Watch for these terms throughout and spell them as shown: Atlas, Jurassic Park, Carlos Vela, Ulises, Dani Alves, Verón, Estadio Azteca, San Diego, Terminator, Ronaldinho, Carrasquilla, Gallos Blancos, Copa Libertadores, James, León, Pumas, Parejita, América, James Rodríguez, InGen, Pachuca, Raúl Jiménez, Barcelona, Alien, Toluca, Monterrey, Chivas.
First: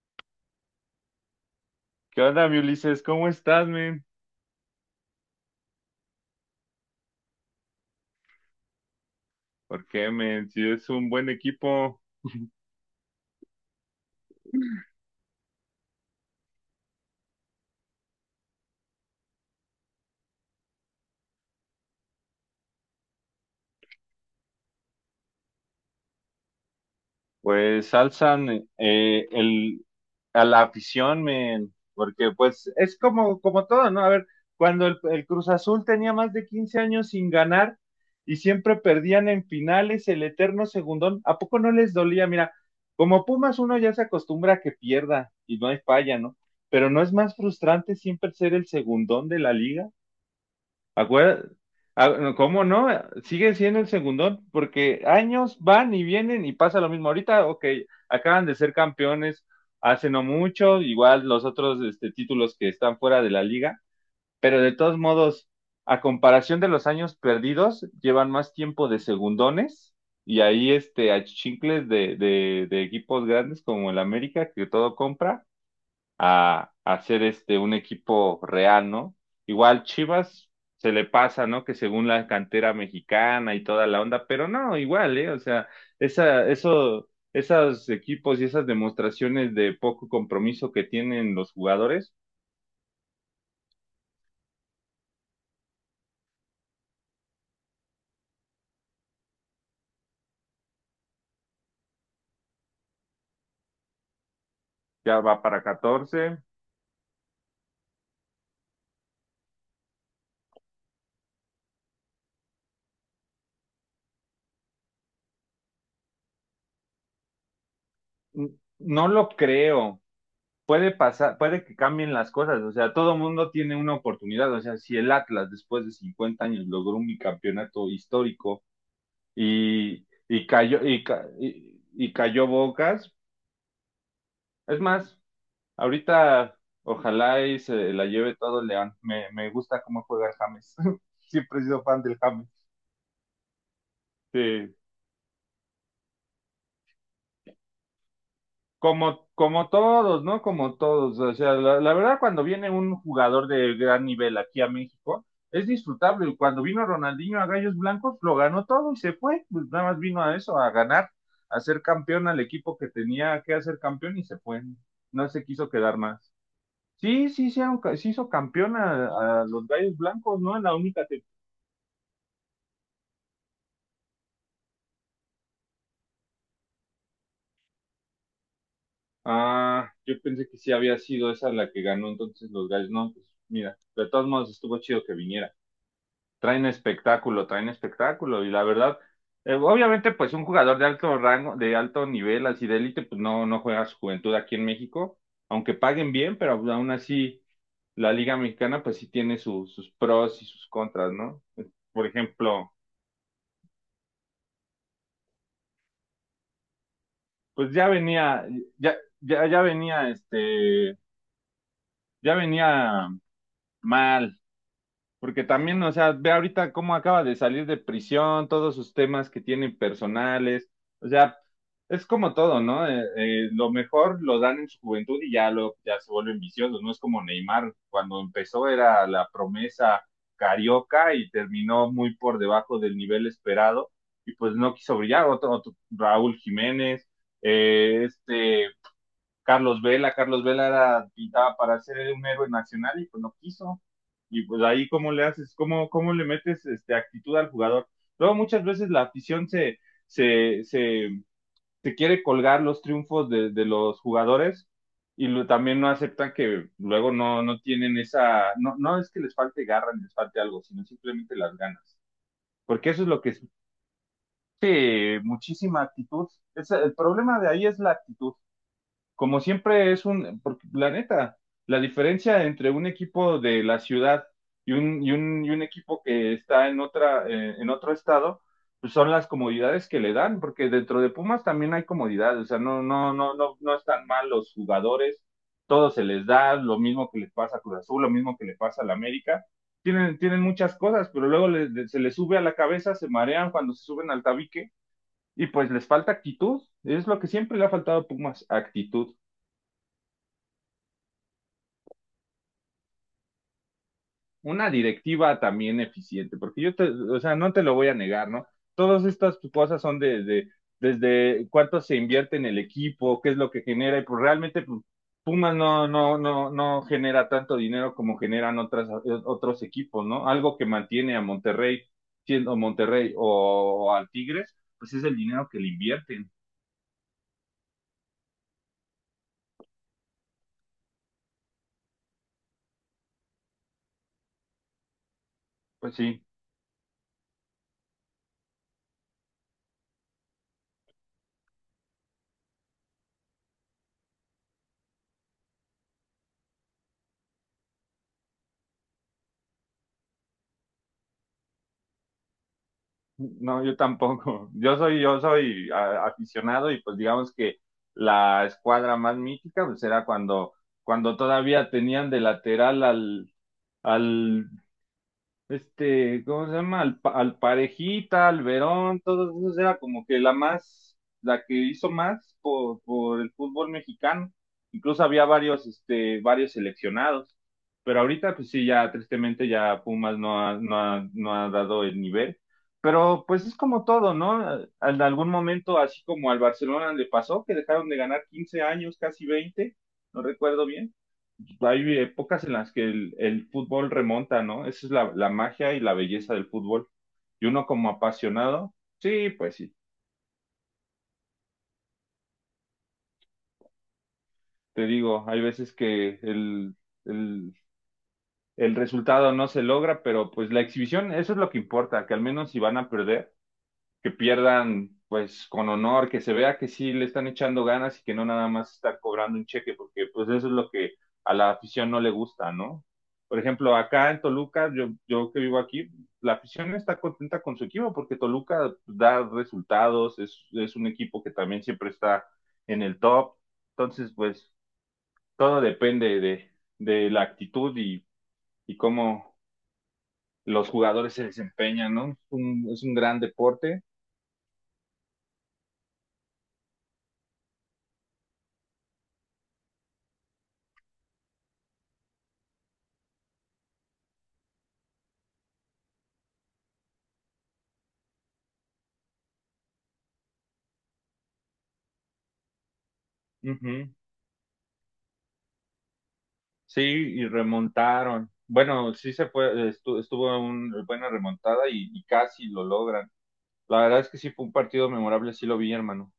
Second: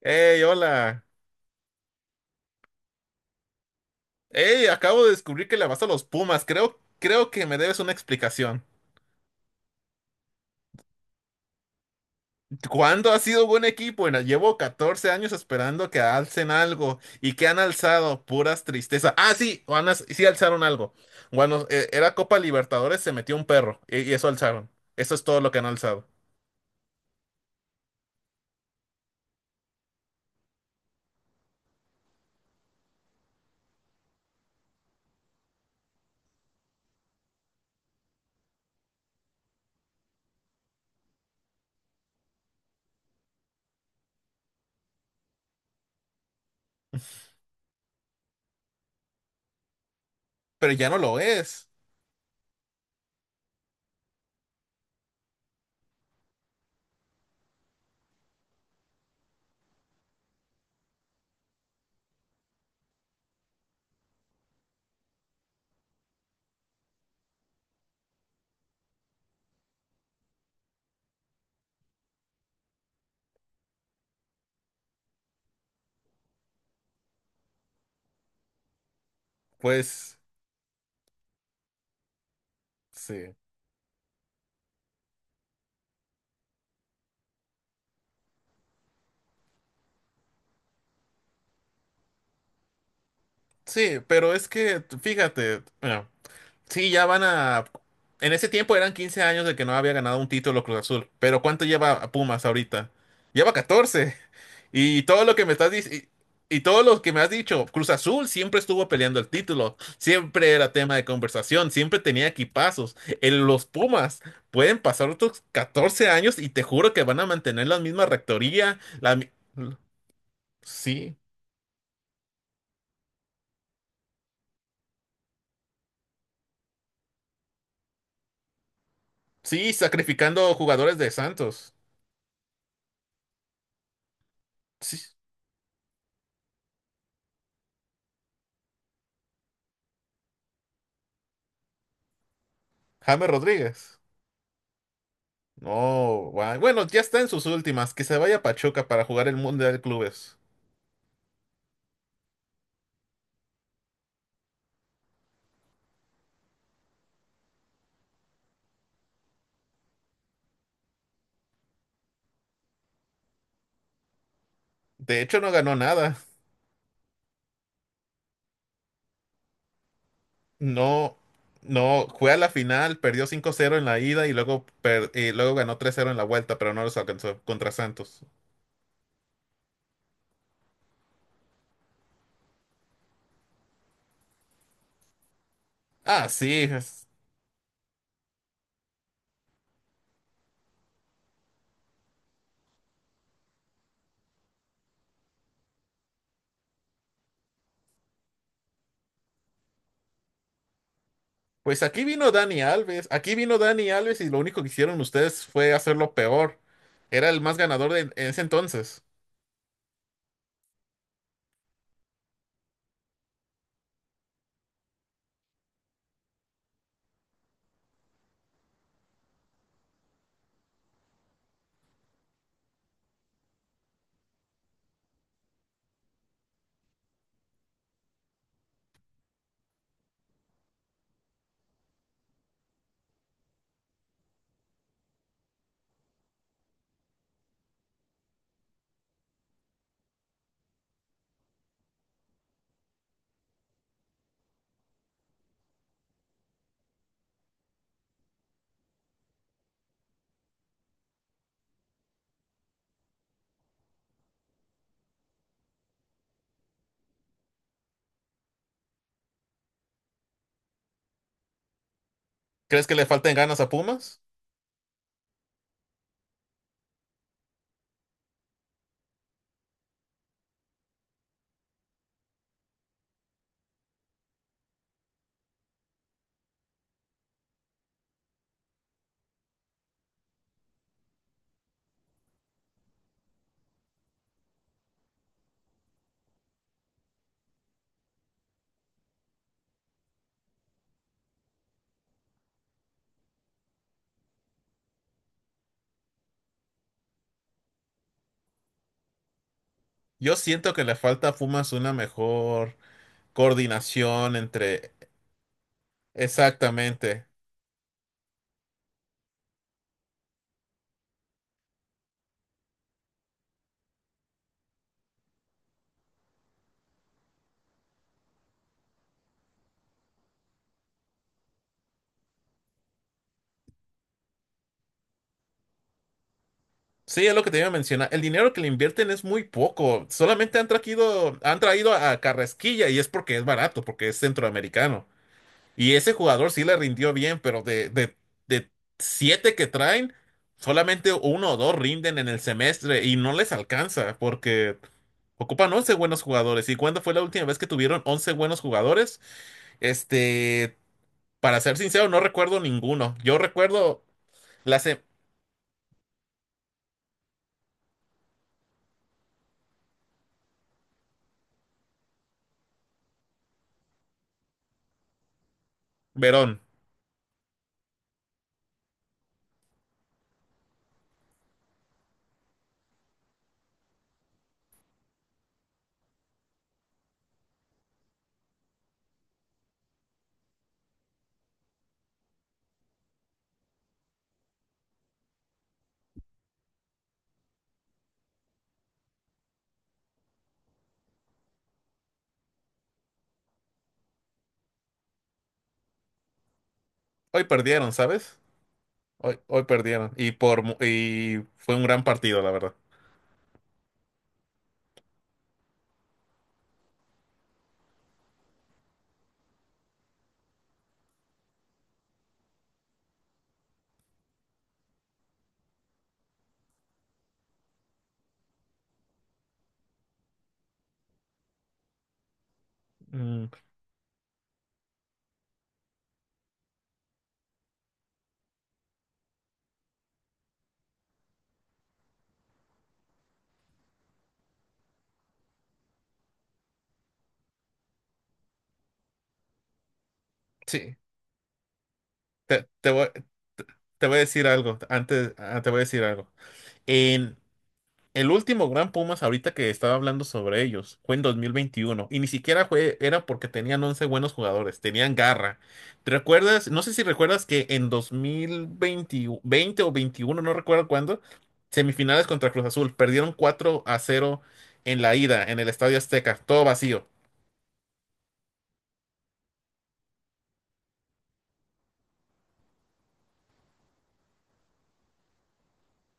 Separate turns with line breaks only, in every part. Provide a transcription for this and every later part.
Hey, hola.
¿Qué onda, mi Ulises? ¿Cómo estás, men?
Hey, acabo de descubrir que le vas a los Pumas. Creo que me debes una explicación.
¿Por qué, men? Si es un buen equipo,
¿Cuándo ha sido buen equipo? Bueno, llevo 14 años esperando que alcen algo. ¿Y que han alzado? Puras tristeza. Ah, sí, sí alzaron algo. Bueno, era Copa Libertadores, se metió un perro. Y eso alzaron. Eso es todo lo que han alzado.
pues alzan eh, el, a la afición, men. Porque, pues, es como todo, ¿no? A ver, cuando el Cruz Azul tenía más de 15 años sin ganar y siempre perdían en finales el eterno segundón, ¿a poco no les dolía? Mira, como Pumas uno ya se acostumbra a que pierda y no hay falla, ¿no? Pero ¿no es más frustrante siempre ser el segundón de la liga?
Pero ya no lo
Acuérdate,
es.
ah, no, ¿cómo no? Sigue siendo el segundón, porque años van y vienen y pasa lo mismo. Ahorita, ok, acaban de ser campeones hace no mucho. Igual los otros títulos que están fuera de la liga, pero de todos modos, a comparación de los años perdidos, llevan más tiempo de segundones y ahí achichincles de equipos grandes como el América, que todo compra a ser un equipo real, ¿no? Igual
Pues,
Chivas se le pasa, ¿no? Que según la cantera
sí.
mexicana y toda la onda, pero no, igual, ¿eh? O sea, esos equipos y esas demostraciones de poco compromiso que tienen los jugadores.
Sí, pero es que, fíjate. Sí, ya van a... En ese tiempo eran 15 años de que no había ganado un título Cruz Azul, pero ¿cuánto lleva a Pumas ahorita? Lleva catorce. Y
Ya
todo lo
va
que me
para
estás dic-
14.
y todo lo que me has dicho, Cruz Azul siempre estuvo peleando el título, siempre era tema de conversación, siempre tenía equipazos. En los Pumas pueden pasar otros 14 años y te juro que van a mantener la misma rectoría,
No
la mi-
lo creo. Puede
Sí,
pasar, puede que cambien las cosas, o sea, todo mundo tiene una oportunidad. O sea, si el Atlas después de 50 años logró un bicampeonato histórico,
sí,
y
sacrificando
cayó,
jugadores
y,
de
ca-
Santos.
y cayó Bocas. Es
Sí,
más, ahorita ojalá y se la lleve todo el León. Me gusta cómo juega el James. Siempre he sido fan del James.
James Rodríguez.
Sí.
No, guay. Bueno, ya está en sus últimas. Que se vaya a Pachuca para
Como,
jugar el
como
Mundial de
todos,
Clubes.
¿no? Como todos. O sea, la verdad, cuando viene un jugador de gran nivel aquí a México, es disfrutable. Cuando vino Ronaldinho a Gallos Blancos, lo ganó todo y se fue. Pues nada más vino a eso, a ganar, a ser campeón al equipo que tenía que hacer campeón y se fue.
De
No
hecho,
se
no
quiso
ganó
quedar
nada.
más. Sí, sí, sí, se hizo campeón a los Gallos Blancos, ¿no? En la única
No,
tem-
no, fue a la final, perdió 5-0 en la ida y luego, y luego ganó 3-0 en la vuelta, pero no los alcanzó contra Santos.
Ah, yo pensé que sí había sido esa la que ganó entonces los Gallos. No, pues mira, de todos modos estuvo chido que viniera.
Ah, sí.
Traen
es-
espectáculo, traen espectáculo. Y la verdad, obviamente, pues un jugador de alto rango, de alto nivel, así de élite, pues no juega su juventud aquí en México, aunque paguen bien, pero aún así la Liga Mexicana, pues sí tiene sus pros y sus contras, ¿no?
Pues aquí
Por
vino Dani
ejemplo,
Alves. Aquí vino Dani Alves y lo único que hicieron ustedes fue hacerlo peor. Era el más
pues ya
ganador en ese
venía, ya,
entonces.
ya, ya venía, este, ya venía mal. Porque también, o sea, ve ahorita cómo acaba de salir de prisión, todos sus temas que tienen personales. O sea, es como todo, ¿no? Lo mejor lo dan en su juventud y ya, ya se vuelven viciosos. No es como Neymar, cuando empezó era la promesa carioca y terminó muy por debajo del nivel esperado y pues no quiso brillar. Otro Raúl Jiménez, eh, este Carlos Vela. Carlos Vela era, pintaba para ser un héroe nacional y pues no quiso. Y pues ahí cómo le haces, cómo le metes actitud al jugador. Luego muchas veces la afición se, se, se quiere colgar los triunfos de los jugadores y también no aceptan que luego no tienen esa, no, no es que les falte garra ni les falte algo, sino simplemente las ganas.
¿Crees
Porque
que
eso
le
es lo que
falten
es.
ganas a Pumas?
Sí, muchísima actitud. El problema de ahí es la actitud, como siempre es porque la neta, la diferencia entre un equipo de la ciudad y un equipo que está en en otro estado, pues son las comodidades que le dan, porque dentro de Pumas también hay comodidades, o sea, no están mal los jugadores, todo se les da, lo mismo que les pasa a Cruz Azul, lo mismo que le pasa a la América, tienen muchas cosas, pero luego se les sube a la cabeza, se marean cuando se suben al tabique, y pues les falta actitud, es lo que siempre le ha faltado a Pumas, actitud.
Yo siento que le falta a Pumas una mejor coordinación
Una
entre.
directiva también eficiente, porque o
Exactamente.
sea, no te lo voy a negar, ¿no? Todas estas cosas son desde cuánto se invierte en el equipo, qué es lo que genera, y pues realmente pues, Pumas no genera tanto dinero como generan otros equipos, ¿no? Algo que mantiene a Monterrey siendo Monterrey o al Tigres, pues es el dinero que le invierten.
Sí, es lo que te iba a mencionar. El dinero que le invierten es muy poco. Solamente han traído a Carrasquilla y es porque es barato, porque es centroamericano. Y
Pues
ese
sí.
jugador sí le rindió bien, pero de siete que traen, solamente uno o dos rinden en el semestre y no les alcanza porque ocupan 11 buenos jugadores. ¿Y cuándo fue la última vez que tuvieron 11 buenos jugadores? Este, para ser sincero, no recuerdo ninguno. Yo
No, yo
recuerdo
tampoco.
la... se-
Aficionado y pues digamos que la escuadra más mítica pues era cuando todavía tenían de lateral al ¿cómo se
Verón.
llama? Al Parejita, al Verón, todos esos era como que la más, la que hizo más por el fútbol mexicano. Incluso había varios seleccionados. Pero ahorita, pues sí, ya tristemente ya Pumas no ha dado el nivel. Pero pues es como todo, ¿no? En algún momento, así como al Barcelona le pasó, que dejaron de ganar 15 años, casi 20, no recuerdo bien. Hay épocas en las que el fútbol remonta, ¿no? Esa es la magia y la belleza del fútbol.
Hoy
Y uno como
perdieron, ¿sabes?
apasionado, sí,
Hoy,
pues
hoy
sí,
perdieron. Y fue un gran partido, la verdad.
te digo, hay veces que el, el resultado no se logra, pero pues la exhibición, eso es lo que importa, que al menos si van a perder, que pierdan pues con honor, que se vea que sí le están echando ganas y que no nada más estar cobrando un cheque, porque pues eso es lo que a la afición no le gusta, ¿no? Por
Mm,
ejemplo, acá en Toluca, yo que vivo aquí, la afición está contenta con su equipo porque Toluca da resultados, es un equipo que también siempre está en el top, entonces pues todo depende de la actitud y cómo los
sí.
jugadores se desempeñan, ¿no? Es un,
Te,
es
te
un
voy,
gran deporte.
te voy a decir algo. Antes, te voy a decir algo. En el último Gran Pumas, ahorita que estaba hablando sobre ellos, fue en dos mil veintiuno. Y ni siquiera fue, era porque tenían 11 buenos jugadores. Tenían garra. ¿Te recuerdas? No sé si recuerdas que en 2020, 20 o 21 no recuerdo cuándo, semifinales contra Cruz Azul. Perdieron cuatro
Ujú.
a cero en la ida, en el Estadio Azteca. Todo
Sí,
vacío.
y remontaron. Bueno, sí se fue, estuvo una buena remontada y casi lo logran. La verdad es que sí fue un partido memorable, sí lo vi, hermano.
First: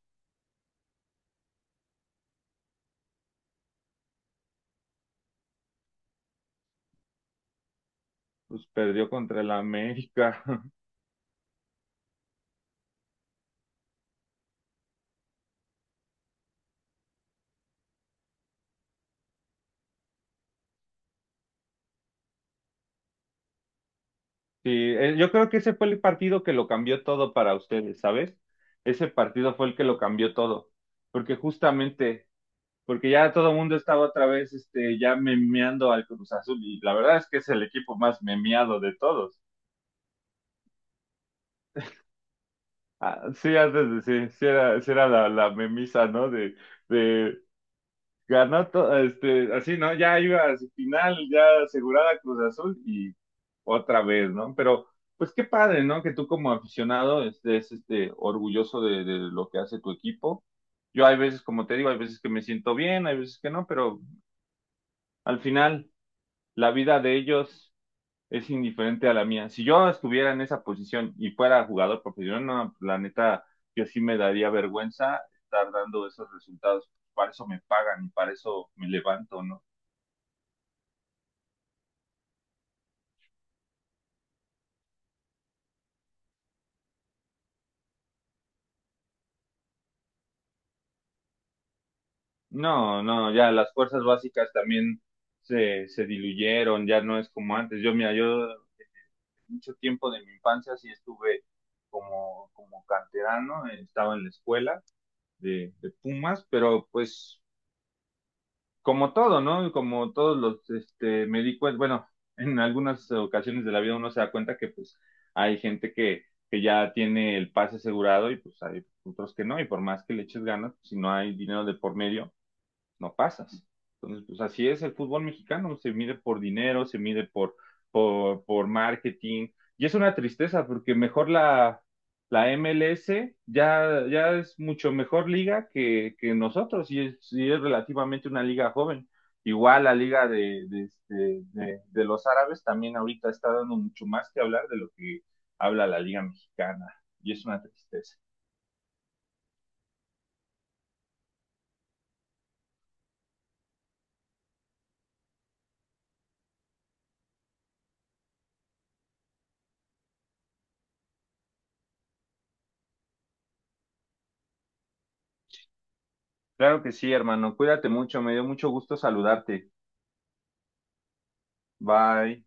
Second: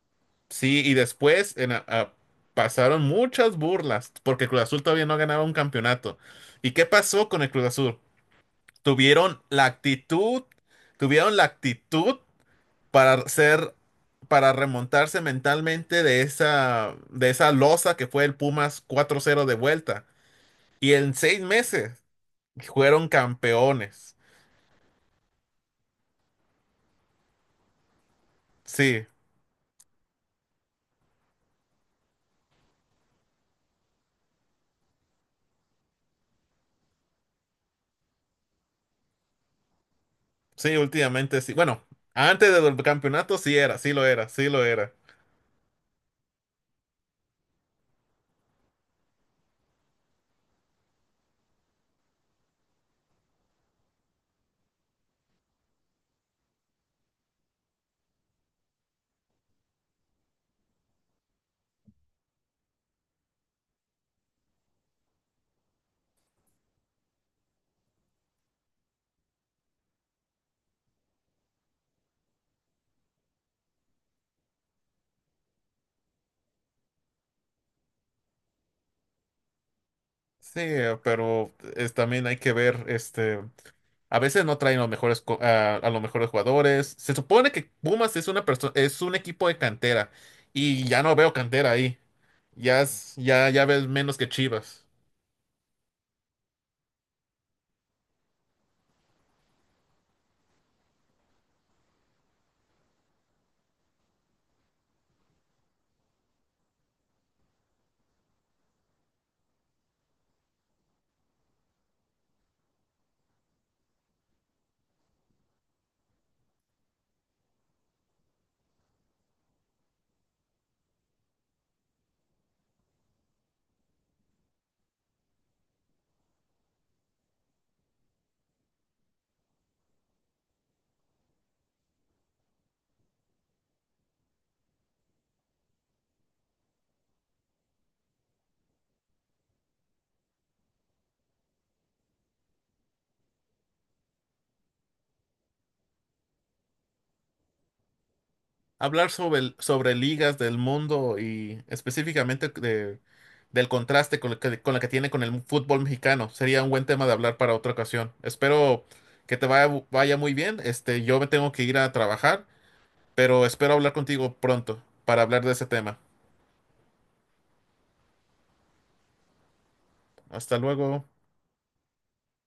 Sí, y después en a- pasaron muchas burlas porque Cruz Azul todavía no ganaba un campeonato. ¿Y qué pasó con el Cruz Azul?
Pues perdió contra
Tuvieron
el
la
América.
actitud, tuvieron la actitud para ser, para remontarse mentalmente de esa losa que fue el Pumas 4-0 de vuelta. Y en 6 meses fueron campeones.
Sí, yo creo que ese fue el partido que lo cambió todo para ustedes, ¿sabes?
Sí,
Ese partido fue el que lo cambió todo. Porque justamente, porque ya todo el mundo estaba otra vez, ya memeando al Cruz Azul. Y la verdad es que es el equipo más memeado de todos.
sí, últimamente sí. Bueno, antes del
Ah,
campeonato sí
sí,
era, sí lo
antes
era,
de sí,
sí lo
sí
era.
era la memisa, ¿no? De ganó todo, así, ¿no? Ya iba a su final, ya asegurada Cruz Azul y otra vez, ¿no? Pero, pues qué padre, ¿no? Que tú como aficionado estés, orgulloso de lo que hace tu equipo. Yo hay veces, como te digo, hay veces que me siento bien, hay veces que no, pero al final la vida de ellos es indiferente a la mía. Si yo no estuviera en esa posición y fuera jugador profesional, no, la neta, yo sí me daría vergüenza estar dando esos resultados. Para eso me pagan y para eso me levanto, ¿no?
Sí, pero es, también hay que ver, este, a veces no traen los mejores, a los mejores jugadores. Se supone que Pumas es una persona, es un equipo de cantera y ya no veo cantera ahí.
No, no,
Ya,
ya
ya
las
ves
fuerzas
menos que
básicas
Chivas.
también se diluyeron, ya no es como antes. Yo, mira, yo mucho tiempo de mi infancia sí estuve como canterano, estaba en la escuela de Pumas, pero pues como todo, ¿no? Como todos los, este, me di cuenta, bueno, en algunas ocasiones de la vida uno se da cuenta que pues hay gente que ya tiene el pase asegurado y pues hay otros que no, y por más que le eches ganas, pues, si no hay dinero de por medio, no pasas. Entonces, pues así es el fútbol mexicano, se mide por dinero, se mide por marketing, y es una tristeza porque mejor la MLS ya es mucho mejor liga que nosotros y es relativamente una liga joven. Igual la liga de los árabes también ahorita está dando mucho más que hablar de lo que habla la liga mexicana y es una tristeza.
Hablar sobre, sobre ligas del mundo y específicamente del contraste con, con la que tiene con el fútbol mexicano sería un buen tema de hablar para otra ocasión. Espero que vaya muy bien. Este, yo me tengo que ir a trabajar, pero espero hablar contigo pronto para hablar de ese tema.
Claro que sí, hermano, cuídate mucho, me dio mucho gusto saludarte.
Hasta luego.
Bye.